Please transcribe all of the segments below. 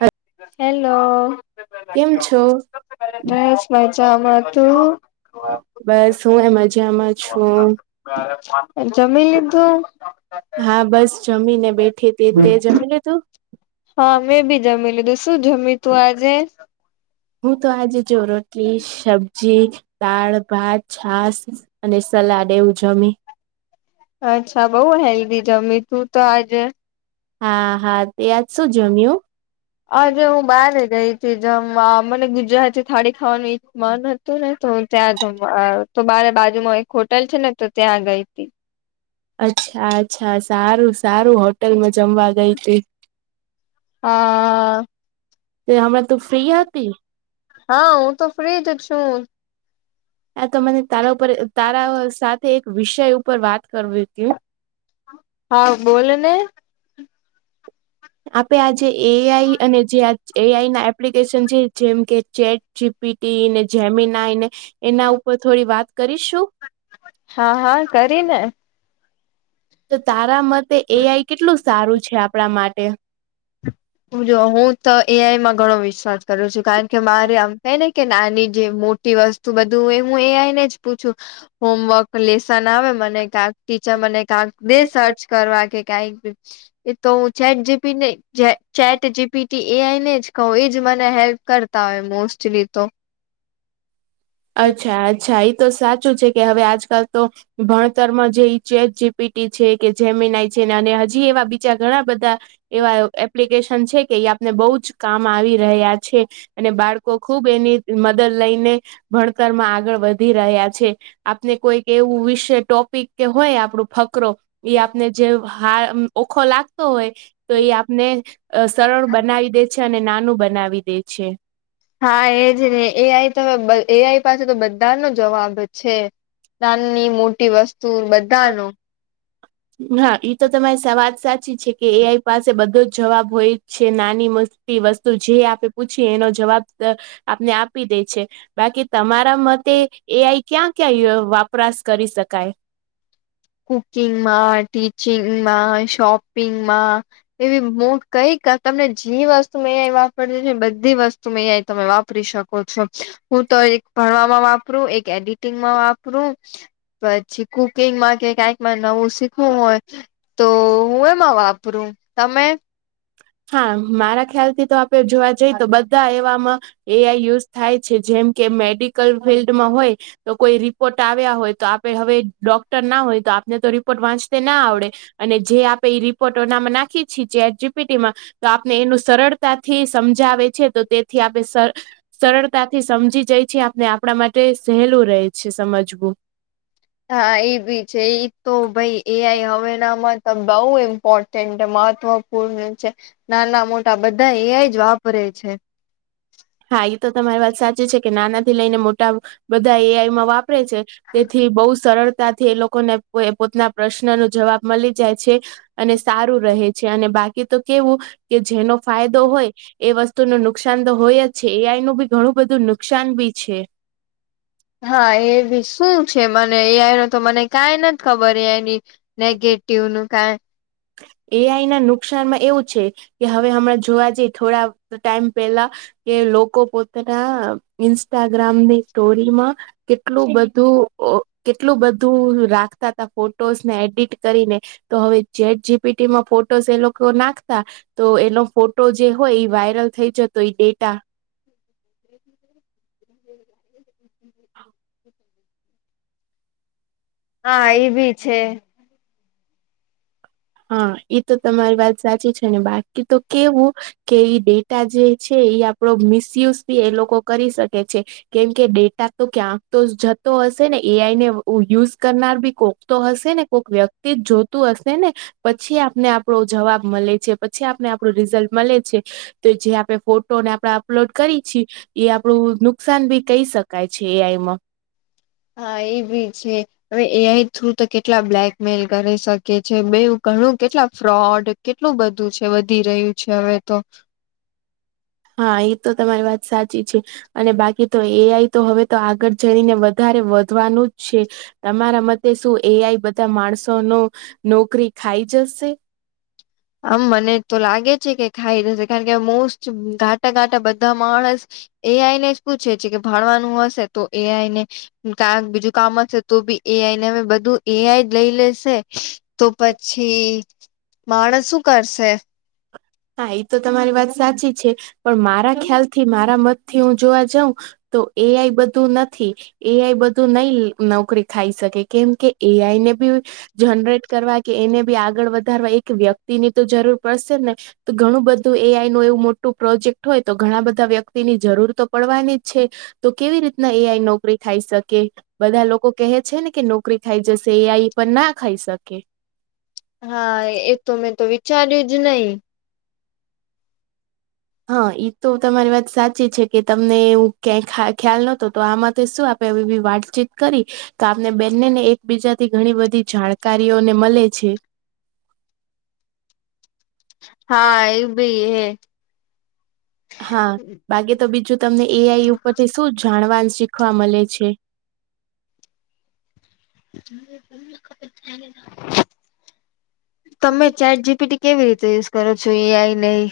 હ હેલો કેમ છો બસ મજામાં તું. બસ હું એ મજામાં છું. જમી લીધું. હા બસ જમી ને બેઠી તે તે જમી લીધુ હા મેં બી જમી લીધું શું જમી તું આજે. હું તો આજે જો રોટી સબ્જી દાળ ભાત છાસ અને સલાડ એવું જમી અચ્છા બઉ હેલ્ધી જમી તું તો આજે. હા હા તે આજ શું જમ્યું. બાર ગઈ હતી જમવા મને ગુજરાતી થાળી ખાવાનું મન હતું ને તો ત્યાં જમ તો બારે બાજુમાં એક હોટલ છે ને તો ત્યાં ગઈ હતી. અચ્છા અચ્છા સારું સારું હોટલમાં જમવા ગઈ હતી. હા તે હમણાં તું ફ્રી હતી. હા હું તો ફ્રી જ છું. આ તો મને તારા ઉપર તારા સાથે એક વિષય ઉપર વાત કરવી હતી, હા બોલો ને આપે આજે એઆઈ અને જે એઆઈ ના એપ્લ, [inaudible] જેમ કે ચેટ જીપીટી ને જેમી નાયને, એના ઉપર થોડી વાત કરીશું, હા હા કરીને, તો તારા મતે એઆઈ કેટલું સારું છે, આપણા માટે જો હું તો એઆઈમાં ઘણો વિશ્વાસ કરું છું. કારણ કે મારે આમ થાય ને કે નાની જે મોટી વસ્તુ, તું બધું એ હું એ આઈ નેજ પૂછું હોમવર્ક, લેસન આવે મને કાક ટીચર મને કાક દે સર્ચ કરવા કે કાઈક... એ તો હું [unintelligible] પીટી એઆઈ ને જ કહું એજ મને હેલ્પ કરતા હોય મોસ્ટલી તો, અચ્છા, અચ્છા એ તો સાચું છે, કે હવે આજકાલ તો ભણતરમાં જે ઈ ચેટ પીટી છે કે જેમેનાઈ છે હજી એવા બીજા ઘણા બધા એવા [unintelligible] પેશન્ટ છે છે કે ઈ આપને બહું જ કામ આવી રહ્યા છે. અને બાળકો ખુબ એની... દલ લઈને ભણતરમાં આગળ વધી રહ્યા છે, આપને કોઈક એવું વિષ ટોપ... પિક કે હોય આપણું ફકરો એ આપને જે હા ઓખો લાગતો હોય... તો ઈ આપણે સરળ બનાવી દે છે. અને નાનું બનાવી દે છે. હા એજ ને એ આઈ તો બધ એઆઈ પાસે તો બધા નો જવાબ છે. નાની મોટી વસ્તુ બધાનો હા ઇતો તમારી સવા વાત સાચી છે, કે એ આઈ પાસે બધો જ જવાબ હોય છે નાની મો ટી વસ્તુ જે આપે પૂછીએ એનો જવાબ આપણને આપી દે છે. બાકી તમારા મતે એઆઈ ક્યાં ક્યાં [inaudible] વાપરાશ કરી શકાય? કુકિંગમાં, ટીચિંગમાં, શોપિંગમાં,.. એવી મ [unintelligible] કઈ તમને જેી વસ્તુ મે વાપર બધી વસ્ત... તમે એઆઈ તમે વાપરી શકો છો હું તો એક... ભણવામાં વાપરું એક એડિટિંગમાં વાપરું પછી કુકિંગમાં [unintelligible] ક્યાંક નવું શીખવું હોય તો હું એમાં વાપરું તમે... હા મારા ખ્યાલ થી તો આપે જોવા જઈએ તો બધા એવામાં... એઆઈ યુઝ થાય છે, જેમ કે મેડિકલ ફિલ્ડમાં હોય... તો કોઈ રિપોર્ટ આવ્યા હોય તો આપે હવે ડોક્ટર ના હોય તો આપને તો રિપોર્ટ વાંચ... તા ના આવડે અને જે આપે એ રિપોર્ટોનામાં નાખી છી ચેટ જીપી... તેમાં તો આપને એનું સરળતાથી સમજાવે છે તો તે... થી આપણે સર સરળતાથી સમજી જય છી આપને... આપણા માટે સહેલું રહે છે, સમજવું. હા એ બી છે, એ તો ભાઈ... એઆઈ હવેનામાં તો બહું ઇમ્પોર્ટન્ટ મહત્વપૂર્ણ છે. નાના મોટા બધા એઆઇ ય જ વાપરે છે. હા ઈ તો તમારી વાત સાચી છે, કે નાના થી લઈને મોટી... ટાવ બધા એઆઈમાં વાપરે છે, તેથી બહુ સરળતાથી એ લોકોને... એ પોતના પ્રશ્ન નો જવાબ મલી જાય છે, અને સારું રહે છે, અને બાક.. એ તો કેવું કે જેનો ફાયદો હોય, એ વસ્તુ નો નુકસાન તો હોય જ,... જે છે. એઆઈ નું પણ ઘણું બધું નુકસાન બી છે. હા એ ભી શું છે? મને એઆઈ તો મને કાઈ નથી ખબર એઈની... નેગેટીવ નું કાઈ... એઆઈ ના નુકસાનમાં એવું છે, કે હવે હમણાં જોવા જઈ થોડા ટાઈમ પેલા... કે લોકો પોતાના ઇન્સ્ટાગ્રામની સ્ટોરીમાં... એટલું બધું.. કેટલું બધું રાખતા હતા કે ફોટોસને એડિટ કરીને તો હવે... ચેટ જીપીટી માં ફોટોસ એ લોકો નાખતા. તો એનો ફોટો જે હોય એ વાયરલ થઈ જતો ઈ ડેટા. [inaudible] [inaudible] હા એભી છે. હા એ તો તમારી વાત સાચી છે ને બાકી તો કેવું. કે ઈ ડેટા જે છે એ આપડો મિસયુઝ એ લોકો. કરી શકે છે કેમ કે ડેટા. તો ક્યાંક તો જતો હશે ને એઆઈને યુઝ કરનાર બી કોક. તો હશે ને કોઈક વ્યક્તિ જ જોતું હશે ને પછી આપને આપણો જવાબ મળ. મળે છે પછી આપને આપણું રિઝલ્ટ મળે છે તો જે આપણે ફોટોને આપણે અપલોડ કરી છી. એ આપડું નુકસાન ભી કહી શકાય છે એઆઈમાં. હા એભી છે. હવે એઆઈ થ્રુ તો કેટલા બ્લેકમેલ કરી શકે છે બે ઘણું કેટલા ફ્રોડ. કેટલું બધું છે વધી રહ્યું છે હવે તો. હા એ તો તમારી વાત સાચી છે. અને બાકી તો એઆઈ તો હવે તો આગળ જણીને વધારે વધવાનું જ છે. તમારા મતે શું એઆઈ બધા માણસો ન નોકરી ખાઈ જશે. આમ મને તો લાગે છે કે ખાઈ જશે કારણ કે મોસ્ટ ઘાટા ઘાટા બધા માણસ. એ આઈ ને જ પૂછે છે કે ભાણવાનું હશે તો એ આઈ ને. કારણ બીજું કામ હશે તો બી એઆઈ ને અમે બધું એઆઈ જ લઈ લેશે. તો પછી માણસ શું કરશે. હા એ તો તમારી વાત સાચી છે પણ મારા ખ્યાલ થી મારા મતથી હું જોવા જઉં. તો એ આઈ બધું નથી. એ આઈ બધું નઈ નોકરી ખાઈ શકે કેમ કે એ આઈ ને બી. જનરેટ કરવા કે એને બી આગળ વધારવા એક વ્યક્તિ ની તો જરૂર પડશે ને. ઘણું બધું એ આઈ નું એવું મોટું પ્રોજેક્ટ હોય તો ઘણા બધા વ્યક્તિની જરૂર તો પડવાની જ છે. તો કેવી રીતના એ આઈ નોકરી થાય શકે. બધા લોકો કહે છે ને કે નોકરી ખાઈ જશે એ આ એ પણ ના ખાઈ શકે. હા એતો મેં તો વિચાર્યુંજ નહી. હા તો તમારી વાત સાચી છે કે તમને એવું ક્યાંય ખ્યાલ નહતો તો આમાં શું આપ. બી વાતચીત કરી. તો આપને બેનને ને એકબીજાથી ઘણી બધી જાણકારીઓને મળે છે. [unintelligible] હા એવુંભી હે. હા બાકી તો બીજું તમને એ આઈ ઉપરથી શું જાણવાન શીખવા મળે છે. તમે ચાર જીબી ટ. કેવી રીતે યુઝ કરો છો એયાય નહીં.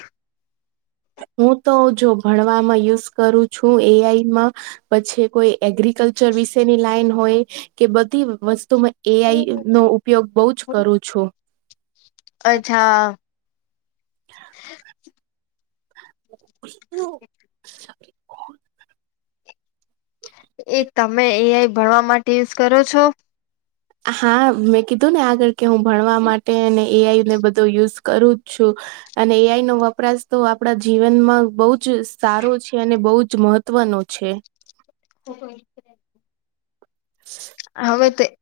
હું તો જો ભણવામાં યુઝ કરું છું એઆઈમાં. પછી કોઈ એગ્રીિકલ્ચર વિશેની લાઈન હોય કે બધી વસ્તુમાં. એ આઈ નો ઉપયોગ બહુજ કરું છું. અચ્છા. [inaudible] એ એક તમે એ આઈ ભણવા માટે યુઝ કરો છો. [inaudible] હા મેં કીધું ને આગળ કે હું ભણવા માટે અને એ આઈ ને બધો યુઝ કરું જ છું. અને એઆઈ નો વપરાશ તો આપણા જીવનમાં બહુજ સારો છે અને બહુજ મહ. તત્વનું છે. [unintelligible] હ. હતે [unintelligible]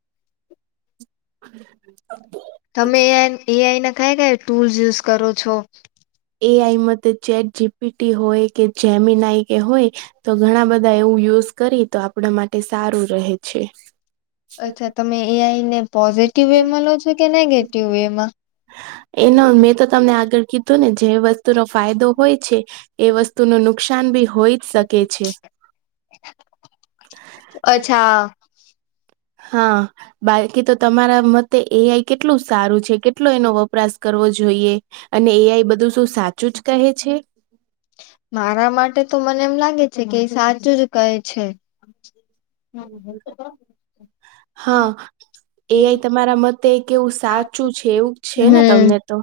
હ [inaudible] તમે એ આ એઆઈ ના કઈ કઈ ટૂલ્સ યુઝ કરો છો? એ આઈમાં ચેટ જીપીટી હોય કે જેમીનાઆઈ કે હોય તો ઘણા બધા એવું યુઝ કરયે તો આપણા માટે સારું રહે છે. અચ્છા તમે એ આઈને પોઝિટિવ વે માં લો છો કે નેગેટિવ વે માં? એમાં મેં તો તમને આગળ કીધું અને જે વસ્તુનો ફાયદો હોય છે એ વસ્તુ નો નુકસાન બી હોઈ જ શકે છે. અચ્છા. હા બાકી તો તમારા મતે એ આઈ કેટલું સારું છે, કેટલુ એનો વપ વપરાશ કરવો જોઈએ અને એ આઈ બધું શું સાચું જ કહે છે? મારા માટે તો મને એમ લાગે છે કે એ સાચું જ કહે છે. [unintelligible] તો હા એ આઈ તમારા મતે કેવું સાચું છે એવું છે ને હમ તમને? તો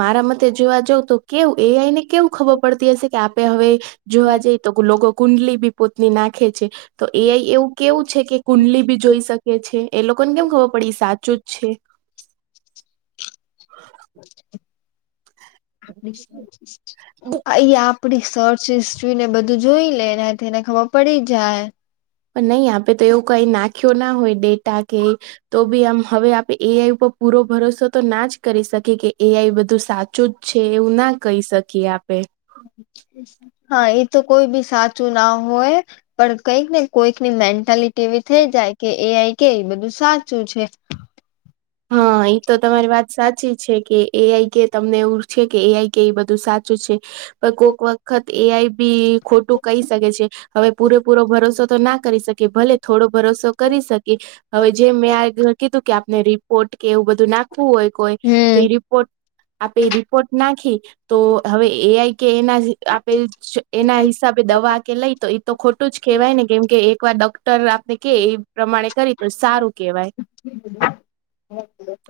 મારા મતે જોવા જઉ તો કેવું એ આઈ ને કેવું ખબર પડતી હશે કે આપડે હવે જોવા જઈએ તો લોકો કુંડલી બી પોતની નાખે છે. તો એ આઇ એવું કેવું છે કે કુંડલી બી જોઈ શકે છે એ લોકોને કેમ ખબર પડી એ સાચું જ છે? એ આપડી સચ સિસ્વીને બધું જોઈ લે એનાથી એને ખબર પડી જાય. પણ નય આપડે તો એવું કઈ નાખ્યો ના હોય ડેટા કે તો બી આમ હવે કે એ આઈ ઉપર પૂરો ભરોસો તો ના જ કરી શકે કે એ આઈ બધું સાચું જ છે એવું ના કહી શકે. કે આપડે. [inaudible] હા એ તો કોઈ બી સાચું ના હોય પણ કંઈક ને કોઈક ની મેન્ટાલિટી એવી થઈ જાય કે એ આઈ કે બધું સાચું છે. હા ઈ તો તમારી વાત સાચી છે કે એ આઈ કે તમને એવું છે કે એ આઈ કે એ બધું સાચું છે પણ કોક વાત વખત એ આઈ બી ખોટું કહી શકે છે. હવે પૂરેપૂરો ભરોસો તો ના કરી શકે ભલે થોડો ભરોસો કરી શકે. હવે જે મેં આ કીધું કે આપને રી રીપોર્ટ કે એવું બધું નાખવું હોય કોઈ તો હમ એ રિપોર્ટ આપડી રિપોર્ટ નાખી તો હવે એ આઈ કે એમાં જ આપેલ એના હિસાબે દવા કે લઈ તો ઈ તો ખોટું જ કહેવાય ને કેમ કે એકવાર ડોક્ટર આપને કેય પ્રમાણે કરયે તો સારું કેવાય.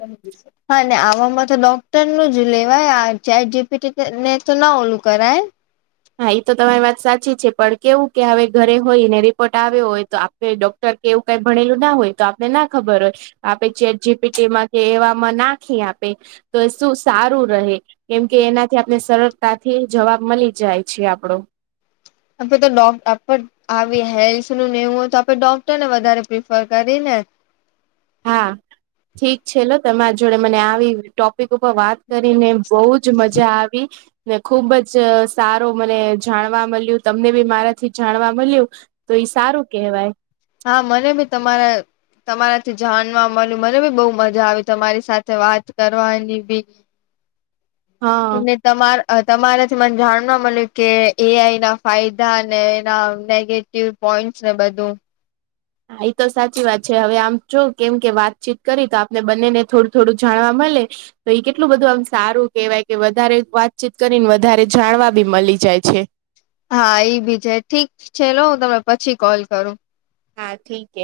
હાજી સર. હા ને આવામાં તો ડોક્ટર નું જ લેવાય આ ચેટ જીપીટીને ના ઓલું કરાય. હા ઈ તો તમારી વાત સાચી છે પણ કેવું કે હવે ઘરે હોયને રિપોર્ટ આવ્યો હોય તો આપડે ડોક્ટર કે એવું કઈ ભણેલું ના હોય તો આપને ના ખબર હોય આપે ચેટ જીપીટી માં કે એવામાં નાખી આપે. તો એ શું સારું રહે. કેમ કે એનાથી આપણ ને સરળતાથી જવાબ મળી જાય છે આપડો. અમતો તો લો આપડું આવી હેલ્થ નું નેવું તો આપણે ડોક્ટરને વધારે પ્રિફર કરયે ને. હા ઠીક છે લો તમારા જોડે મને આવી ટોપિક ઉપર વાત કરીને બો જ મજા આવી ને ખુબ જ સારો મને જાણવા મળ્યું તમને બી મારાથી જાણવા મળ્યું તો ઈ સારું કહેવાય. હા મને બી તમારા તમારા થી જાણવા મળ્યું મને બી બો મજા આવી તમારી સાથે વાત કરવાની બી [inaudible] હા. [inaudible] તમાર તમારેથી મને જાણવા મળ્યું કે એ આઈ ના ફાયદા અને એના નેગેટિવ પોઈન્ટસ ને બધું હા ઈ તો સાચી વાત છે હવે આમ જો કેમ કે વાતચીત કરયે તો આપને બંનેને થોડું થોડું જાણવા મળે. તો ઈ કેટલું બધું આમ સારું કેહવાય કે વધારે વાતચીત કરીને વધારે જાણવા બી મળી જાય છે. હા એઈ ભી છે ઠીક છેલો હું તમે પછી કોલ કરું હા ઠીકે